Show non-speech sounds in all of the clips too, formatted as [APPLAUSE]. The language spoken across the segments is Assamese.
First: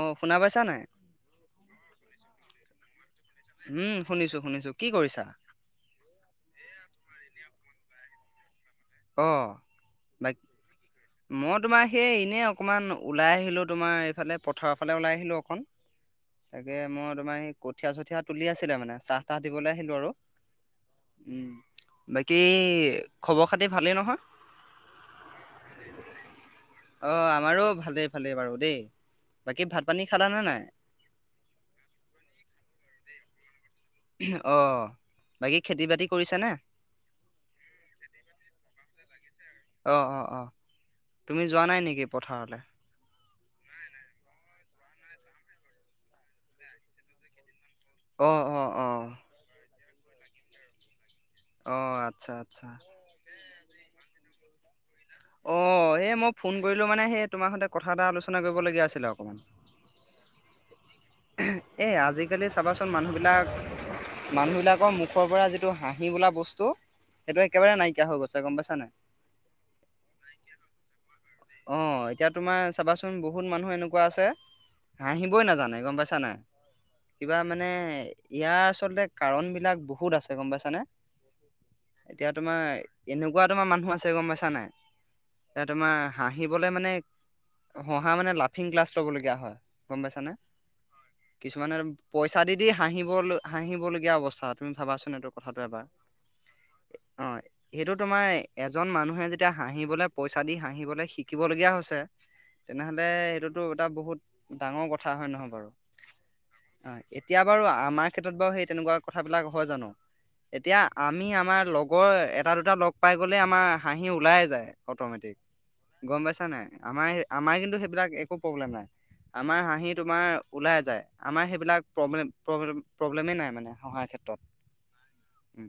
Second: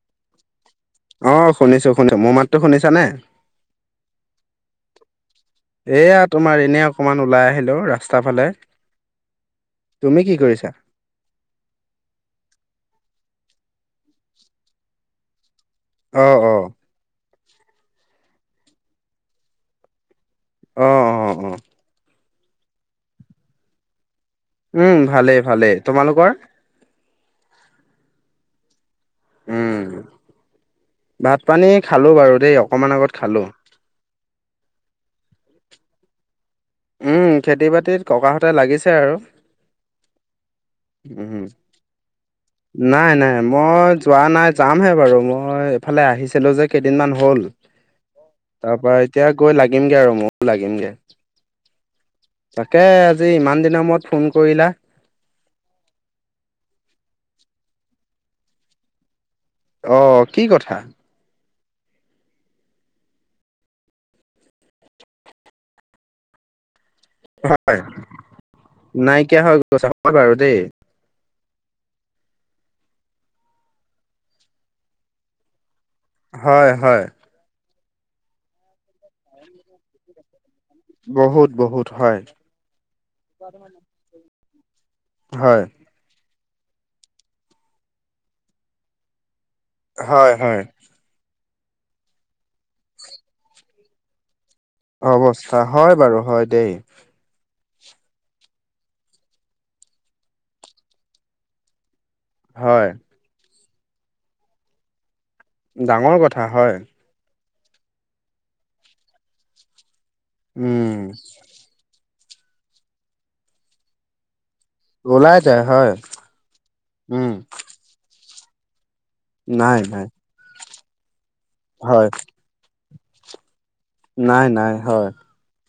অ', শুনা পাইছা নাই? অঁ', শুনিছোঁ শুনিছো মোৰ মাতটো শুনিছানে? উম, শুনিছো শুনিছো কি কৰিছা? এয়া তোমাৰ এনেই অকমান ওলাই আহিলো ৰাস্তাৰ ফালে। অঁ' তুমি কি বাইক কৰিছা? মই তোমাৰ সেই এনেই অকণমান ওলাই আহিলোঁ তোমাৰ এইফালে পথাৰৰ ফালে ওলাই আহিলোঁ অকণ। অ', অ'। তাকে মই তোমাৰ এই কঠিয়া চঠীয়া তুলি আছিলে মানে চাহ তাহ দিবলে আহিলো আৰু অ অ অ উম, বাকী খবৰ খাতি ভালেই নহয়? উম, ভালেই ভালেই তোমালোকৰ? অঁ', আমাৰো ভালেই ভালেই বাৰু দেই। বাকী ভাত উম, পানী খালানে নাই? ভাত পানী খালোঁ বাৰু দেই অকণমান আগত খালোঁ। অঁ', বাকী খেতি বাতি কৰিছানে? উম খেতি বাতিত ককাহঁতে লাগিছে আৰু অঁ', অঁ', অঁ', উম। তুমি যোৱা নাই নিকি পথাৰলে? নাই নাই মই যোৱা নাই যামহে বাৰু ম মই এইফালে আহিছিলো যে কেইদিন মান হ'ল অ অ তাৰ অ পৰা এতিয়া গৈ লাগিম গে আৰু মইও লাগিম গে। অ', আচ্ছা আচ্ছা। আজি ইমান দিনৰ মূৰত ফোন কৰিলা। অ', এই মই ফোন কৰিলো মানে সেই তোমাৰ সৈতে কথা এটা আলোচনা কৰিবলগীয়া আছিলে অকমান অ', কি কথা? এই আজিকালি চাবাচোন মানুহবিলাক মানুহবিলাকৰ মুখৰ পৰা যিটো হাঁহি বোলা বস্তু সেইটো একেবাৰে হয় নাইকিয়া হৈ গৈছে গম পাইছা নাই। নাইকিয়া হৈ গৈছে হয় বাৰু দেই। অ', এতিয়া তোমাৰ চাবাচোন বহুত মানুহ এনেকুৱা আছে হাঁহিবই নাজানে গম পাইছা বুইছা নাই হয় হয় কিবা মানে ইয়াৰ আচলতে কাৰণবিলাক বহুত আছে গম পাইছানে? বহুত বহুত হয় এতিয়া তোমাৰ এনেকুৱা তোমাৰ মানুহ আছে গম পাইছা নাই হয় এ তোমাৰ হাঁহিবলে মানে হঁহা মানে লাফিং ক্লাছ ল'বলগীয়া হয়। গম পাইছানে হয় হয় কিছুমানে পইচা দি দি হাঁহিব হাঁহিবলগীয়া অৱস্থাত অৱস্থা হয় বাৰু হয় দেই অ', সেইটো তোমাৰ এজন মানুহে যেতিয়া হাঁহিবলৈ পইচা দি হাঁহিবলৈ শিকিবলগীয়া হৈছে হয় তেনেহ'লে এইটোত টো এটা বহুত ডাঙৰ কথা হয় নহয় বাৰু ডাঙৰ কথা হয়। এতিয়া বাৰু আমাৰ ক্ষেত্ৰত বাৰু সেই তেনেকুৱা কথাবিলাক হয় জানো এতিয়া উম আমি আমাৰ লগ লগৰ এটা দুটা লগ পাই গলে আমাৰ হাঁহি ওলাই যায় অট'মেটিক ওলাই যায় হয় গম পাইছা নাই আমাৰ উম আমাৰ কিন্তু সেইট সেইবিলাক একো প্ৰব্লেম নাই আমাৰ নাই হাঁহি নাই তোমাৰ ওলাই যায় আমাৰ সেইবিলাক হয় প্ৰব্লেম প্ৰব্লেম প্ৰব্লেমে নাই মানে হহাঁৰ নাই নাই হয়। উম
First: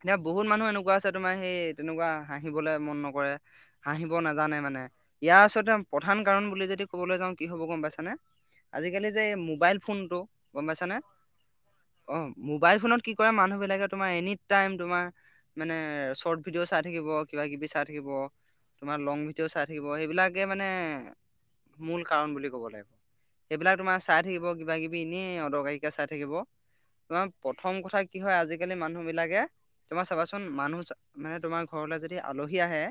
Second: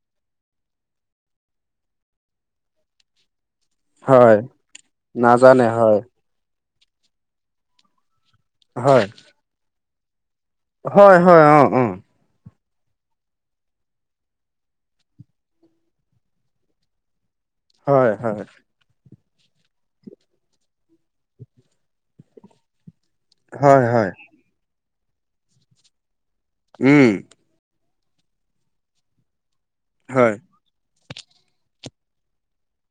এতিয়া বহুত মানুহ এনেকুৱা আছে তোমাৰ সেই তেনেকুৱা হাঁহিবলে মন নকৰে। হাঁহিব হয় নাজানে মানে ইয়াৰ নাজানে ওচতে হয় প্ৰধান কাৰণ বুলি যদি কবলৈ যাওঁ কি হ'ব গম পাইছানে হয় আজিকালি যে মোবাইল ফোনটো গম পাইছানে হয় হয় অ অ মোবাইল ফোনত কি কৰে মানুহ বিলাকে তোমাৰ এনি টাইম তোমাৰ, মানে চৰ্ট ভিডিঅ' চাই থাকিব, কিবা কিবি চাই থাকিব। হয় হয় তোমাৰ লং ভিডিঅ' চাই থাকিব। সেইবিলাকে মানে মূল কাৰণ বুলি ক'ব লাগিব। সেইবিলাক হয় তোমাৰ হয় চাই থাকিব কিবাকিবি এনেই অদৰকাৰীকে চাই থাকিব। উম তোমাৰ প্ৰথম কথা কি হয় আজিকালি মানুহ বিলাকে, তোমাৰ হয় চাবাচোন মানুহ মানে তোমাৰ ঘৰলৈ যদি আলহী আহে,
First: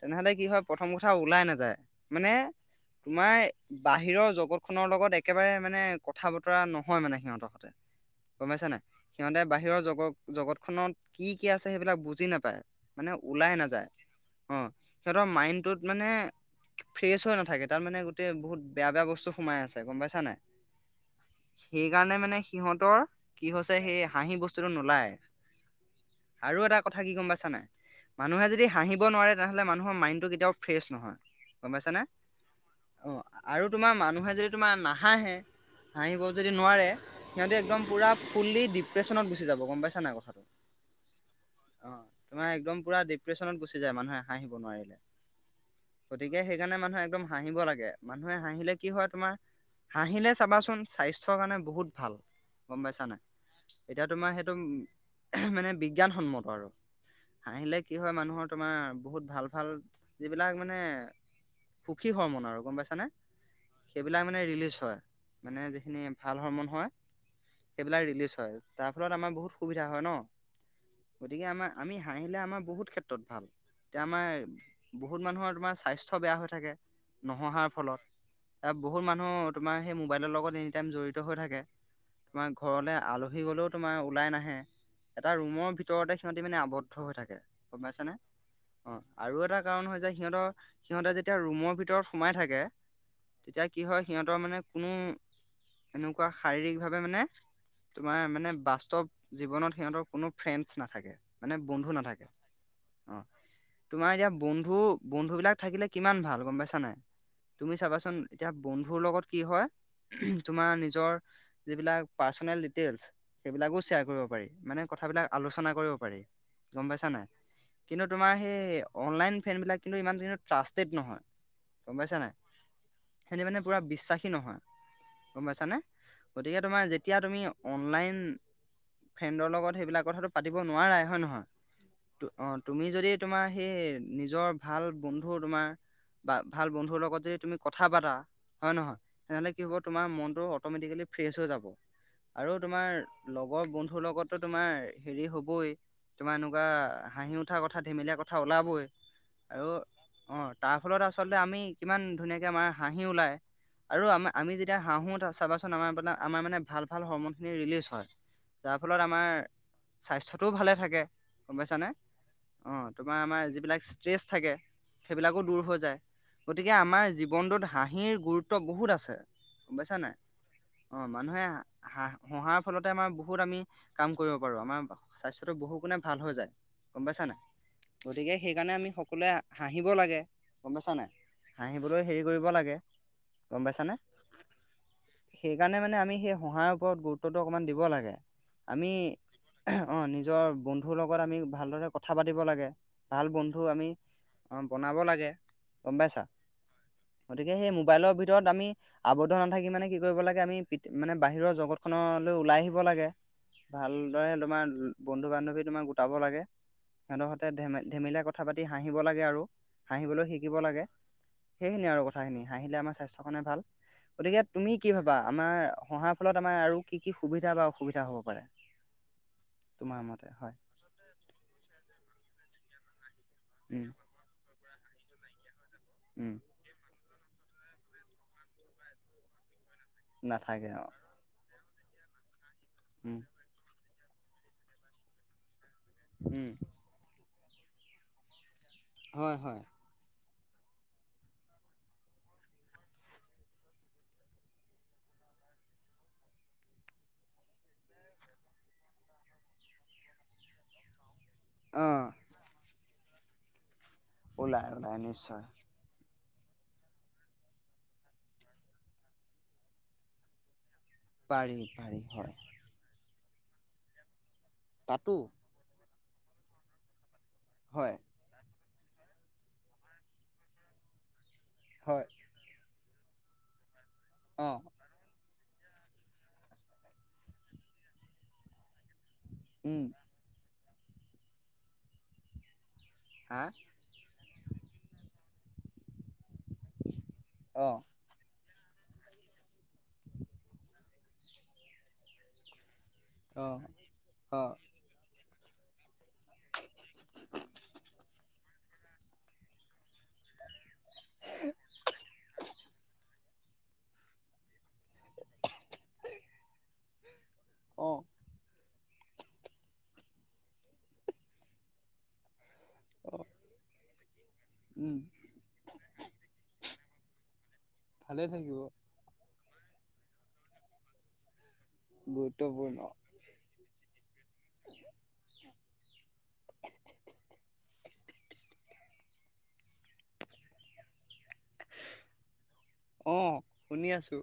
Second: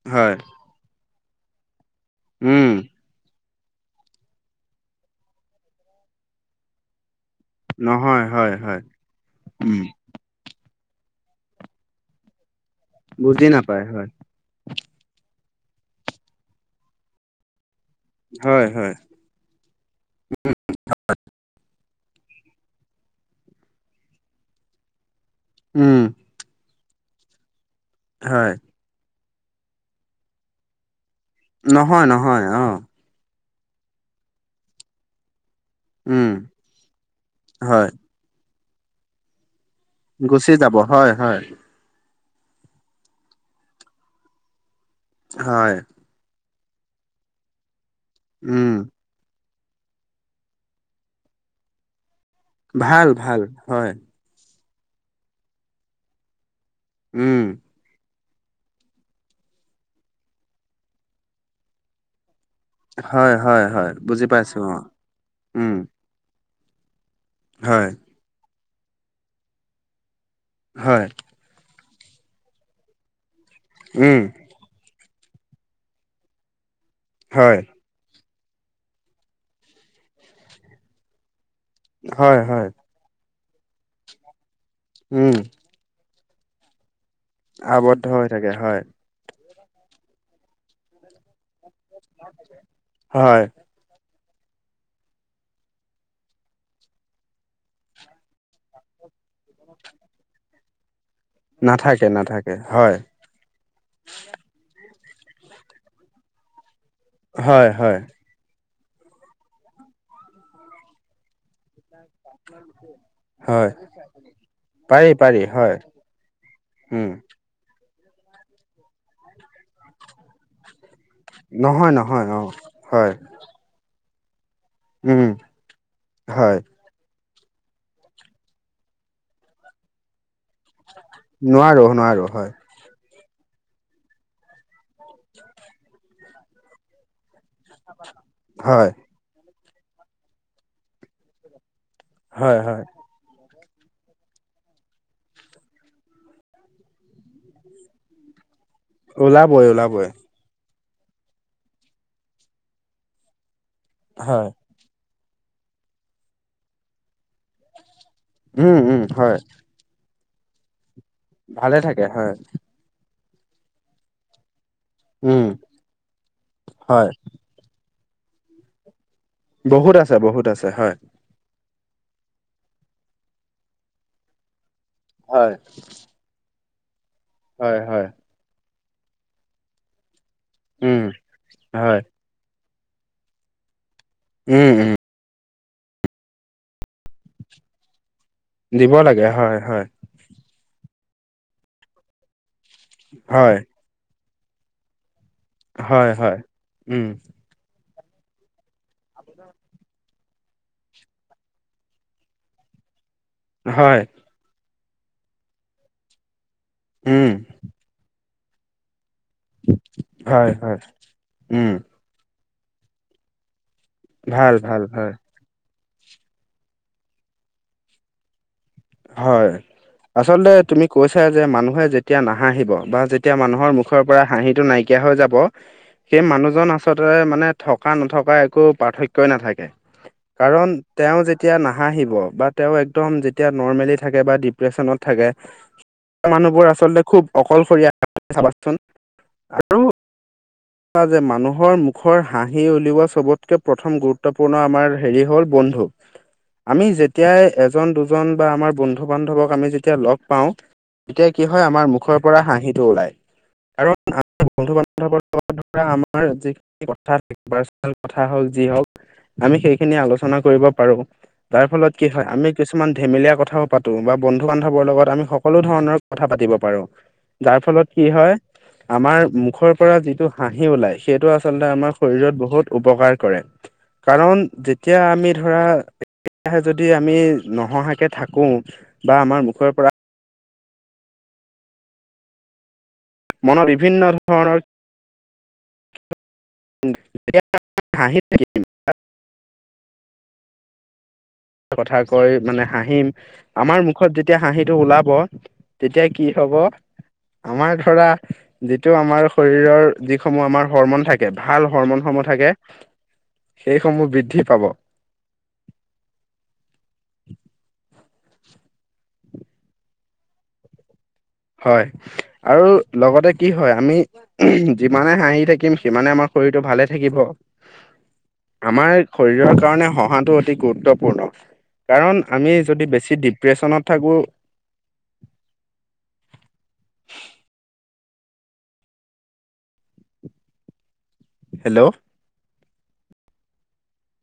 তেনেহলে কি হয় প্ৰথম কথা ওলাই নাযায়। মানে, উম তোমাৰ বাহিৰৰ জগত খনৰ লগত একেবাৰে মানে কথা বতৰা নহয় মানে সিহঁতৰ। নহয় হয় গম পাইছা হয় নাই? সিহঁতে উম বাহিৰৰ জগত জগতখনত কি কি আছে সেইবিলাক বুজি নাপায়। মানে বুজি ওলাই নাপায় নাযায়। হয় অ সিহঁতৰ মাইণ্ডটোত মানে, ফ্ৰেচ হৈ নাথাকে। তাৰ মানে, তে হয় বহুত বেয়া হয় বেয়া বস্তু সোমাই আছে গম পাইছা নাই? সেই কাৰণে মানে সিহঁতৰ, কি হৈছে সেই হাঁহি বস্তুটো নোলায়। উম। আৰু এটা কথা কি গম পাইছা নাই? মানুহে হয় যদি, হাঁহিব নোৱাৰে তেনেহ'লে মানুহৰ মাইণ্ডটো কেতিয়াও ফ্ৰেছ নহয়। গম পাইছানে নহয় নহয় অ। অ আৰু তোমাৰ মানুহে যদি তোমাৰ নাহাঁহে, হাঁহিব উম, যদি নোৱাৰে, সিহঁতে হয় একদম পুৰা ফুল্লি ডিপ্ৰেচনত গুচি যাব গম পাইছ। গুচি যাব হয় হয়। অ তোমাৰ একদম পুৰা ডিপ্ৰেশ্যনত গুচি যায় মানুহে হাঁহিব নোৱাৰিলে। হয়। গতিকে সেইকাৰণে মানুহে একদম হাঁহিব লাগে। মানুহে উম। হাঁহিলে কি হয় তোমাৰ, হাঁহিলে চাবাচোন স্বাস্থ্যৰ কাৰণে বহুত ভাল। গম পাইছা ভাল, নাই। ভাল হয়, এতিয়া তোমাৰ সেইটো, মানে বিজ্ঞানসন্মত আৰু। উম, হাঁহিলে কি হয় মানুহৰ, তোমাৰ বহুত ভাল ভাল, যিবিলাক মানে সুখী হয় মন আৰু গম পাই- ছনে। হয়, হয়, হয় সেই বিলাক বুজি মানে পাইছো ৰিলিচ অ', হয়। মানে উম। যিখিনি, ভাল হৰমন হয়, হয়, সেইবিলাক ৰিলিজ হয়। তাৰ ফলত আমাৰ বহুত সুবিধা হয় ন। হয়। গতিকে আমাৰ আমি হাঁহিলে আমাৰ বহুত ক্ষেত্ৰত ভাল। এতিয়া উম, আমাৰ, বহুত মানুহৰ তোমাৰ স্বাস্থ্য বেয়া হৈ থাকে। হয়, নহঁহাৰ ফলত। ত বহুত মানুহ তোমাৰ সেই মোবাইলৰ লগত এনি টাইম জড়িত হৈ থাকে। হয়, তোমাৰ হয়, ঘৰলে আলহী গলেও তোমাৰ ওলাই নাহে। এটা উম, ৰুমৰ ভিতৰত ভিতৰতে সিহঁতি মানে আৱদ্ধ হৈ থাকে। গম আৱদ্ধ পাইছনে? হৈ থাকে হয়। অ আৰু এটা কাৰণ হয় যে সিহঁতৰ, সিহঁতে যেতিয়া ৰুমৰ ভিতৰত সোমাই থাকে। হয়, তেতিয়া, কি হয় সিহঁতৰ মানে কোনো এনেকুৱা শাৰীৰিক ভাৱে মানে, তোমাৰ মানে বাস্তৱ জীৱনত সিহঁতৰ কোনো ফ্ৰেণ্ডছ নাথাকে। মানে বন্ধু নাথাকে নাথাকে হয়। অ তোমাৰ এতিয়া বন্ধু বন্ধু বিলাক থাকিলে কিমান ভাল। গম পাইছা নাই? হয়, তুমি হয়, চাবাচোন এতিয়া বন্ধুৰ লগত কি হয়, উমহ তোমাৰ নিজৰ যিবিলাক, পাৰ্চনেল ডিটেইলচ হয়, সেইবিলাকো শ্বেয়াৰ কৰিব পাৰি। মানে পাৰি, কথাবিলাক পাৰি হয়, আলোচনা কৰিব পাৰি। গম পাইছা উম, নাই? কিন্তু তোমাৰ সেই অনলাইন ফেনবিলাক কিন্তু ইমান কিন্তু ট্ৰাষ্টেড নহয়। নহয়, গম পাইছা নহয় নাই? অ', হয়, সেতি মানে পুৰা বিশ্বাসী নহয়। উম, গম পাইছানে হয়, গতিকে তোমাৰ যেতিয়া তুমি অনলাইন ফ্ৰেণ্ডৰ লগত সেইবিলাক কথাটো পাতিব নোৱাৰাই হয় নহয় নোৱাৰো, নোৱাৰো অ হয়, তুমি যদি তোমাৰ সেই নিজৰ ভাল বন্ধু তোমাৰ বা ভাল বন্ধুৰ লগত যদি তুমি কথা পাতা হয় নহয় তেনেহ'লে কি হ'ব তোমাৰ মনটো অটমেটিকেলি ফ্ৰেছ হৈ যাব। আৰু হয়, হয়, তোমাৰ লগৰ বন্ধুৰ লগততো তোমাৰ হেৰি হ'বই তোমাৰ এনেকোৱা হাঁহি উঠা কথা ধেমেলীয়া কথা ওলাবই। ওলাবই, আৰু ওলাবই। অ, তাৰ ফলত আচলতে আমি কিমান ধুনীয়াকে আমাৰ হাঁহি ওলায় আৰু আমা হয়, আমি যি তিয়া হাঁহো চাবাচোন আমাৰ মান আমাৰ মানে ভাল ভাল হৰমন খিনি ৰিলিজ হয়। যাৰ উম, ফলত উম, আমাৰ হয়। স্বাস্থ্যটোও ভালে থাকে। গম ভালে পাইছানে থাকে হয়। অ, তোমাৰ আমাৰ যিবিলাক ষ্ট্ৰেচ থাকে সেইবিলাকো উম দূৰ হৈ যায়, গতিকে আমাৰ হয়। জীৱনটোত হাঁহিৰ গুৰুত্ব বহুত আছে। গম বহুত পাইছা নাই আছে বহুত আছে হয়। অ'। মানুহে হাঁহ হঁহাৰ ফলতে আমাৰ বহুত আমি কাম কৰিব পাৰো আমাৰ স্বাস্থ্যটো হয়। বহু গুণে ভাল হৈ যায়, গম পাইছা নাই হয় হয় গতিকে সেইকাৰণে আমি সকলোৱে হাঁহিব লাগে। গম পাইছা উম নাই, হাঁহিবলৈ হয় হেৰি কৰিব লাগে গম পাইছানে। উম, উম। সেইকাৰণে মানে আমি সেই হঁহাৰ ওপৰত গুৰুত্বতো অকণমান দিব লাগে। আমি দিব লাগে হয় হয়। অ, নিজৰ ব ন্ধুৰ লগত আমি ভালদৰে কথা পাতিব লাগে, ভাল হয় বন্ধু আমি বনাব লাগে। গম হয় পাইছা হয় উম। গতিকে সেই মোবাইলৰ ভিতৰত আমি আৱদ্ধ নাথাকি মানে কি কৰিব লাগে আমি পি মানে বাহিৰৰ জগতখনলৈ ওলাই আহিব লাগে। হয় ভালদৰে তোমাৰ বন্ধু - বান্ধৱী তোমাক গোটাব লাগে। উম সিহঁতৰ সতে ধে-ধেমেলীয়া কথা পাতি হাঁহিব লাগে আৰু। হাঁহিবলৈ হয় শিকিব হয় লাগে। উম সেইখিনি আৰু কথাখিনি, হাঁহিলে আমাৰ স্বাস্থ্যৰ কাৰণে ভাল। গতিকে ভাল তুমি ভাল কি হয় ভাবা আমাৰ হঁহাৰ ফলত আমাৰ আৰু কি, কি সুবিধা বা অসুবিধা হব পাৰে? হয়, তোমাৰ মতে আচলতে হয় তুমি কৈছা যে মানুহে যেতিয়া নাহাঁহিব বা যেতিয়া মানুহৰ উম মুখৰ পৰা হাঁহিটো নাইকিয়া হৈ যাব সেই উম মানুহজন আ আচলতে মানে থকা, নথকা একো পাৰ্থক্যই নাথাকে কাৰণ নাথাকে অ তেওঁ যে তিয়া নাহাঁহিব বা তেওঁ একদম উম যেতিয়া নৰ্মেলি থাকে বা ডিপ্ৰেচনত থাকে তেনেকোৱা মানুহবোৰ উম আচলতে খুব অকলশৰীয়া চাবাচোন হয় আৰু [INAUDIBLE] পোৱা যে মানুহৰ মুখৰ হাঁহি উলিওৱা চবতকে প্ৰথম গুৰুত্বপূৰ্ণ আমাৰ হেৰি হ'ল বন্ধু আমি যেতিয়াই এজন, দু জন বা আমাৰ বন্ধু, বান্ধৱক আমি যেতিয়া লগ পাওঁ তেতিয়া কি হয় অ আমাৰ মুখৰ পৰা হাঁহিটো ওলাই, কাৰণ ওলাই বন্ধু ওলাই বান্ধৱ নিশ্চয় আমাৰ আমাৰ যিখিনি কথা পাৰ্চনেল কথা হওক, যি হওক আমি সেইখিনি আলোচনা কৰিব পাৰো পাৰি যাৰ ফলত পাৰি কি হয় আমি কিছু কিছুমান ধেমেলীয়া কথাও পাতো বা বন্ধু, বান্ধৱৰ লগত পাতো আমি সকলো ধৰণৰ কথা পাতিব পাৰো। যাৰ ফলত কি হয়, আমাৰ মুখৰ পৰা যিটো হাঁহি ওলাই। সেইটো আচলতে আমাৰ হয় শৰীৰত বহুত উপকাৰ কৰে। কাৰণ অ যে তিয়া আমি ধৰা একেৰাহে যদি আমি নহঁহাকে থাকো বা আমাৰ মুখৰ উম পৰা। হা মনত বিভিন্ন ধৰণৰ অ [UNINTELLIGIBLE] [INAUDIBLE] [INAUDIBLE] কথা কৈ মানে হাঁহিম, অ আমাৰ মুখত যেতিয়া অ হাঁহিটো ওলাব তেতিয়া কি হ'ব, আমাৰ ধৰা যিটো আমাৰ শৰীৰৰ যিসমূহ আমাৰ হৰমন থাকে, ভাল হৰমন সমূহ থাকে, সেইসমূহ বৃদ্ধি পাব। [INAUDIBLE] অ'। হয়, আৰু লগতে কি হয়, আমি [UNINTELLIGIBLE] উম যিমানে হাঁহি থাকিম সিমানে আমাৰ শৰীৰটো ভালে থাকিব, ভালে থাকিব আমাৰ শৰীৰৰ কাৰণে হহাটো অতি গুৰুত্বপূৰ্ণ, কাৰণ আমি গুৰুত্বপূৰ্ণ যদি বেছি দীপ প্ৰ্ৰেশ্যনত থাকোঁ [INAUDIBLE] [INAUDIBLE] হেল্ল'। অ শুনি আছো।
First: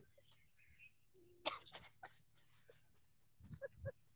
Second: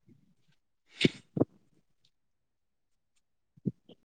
[INAUDIBLE]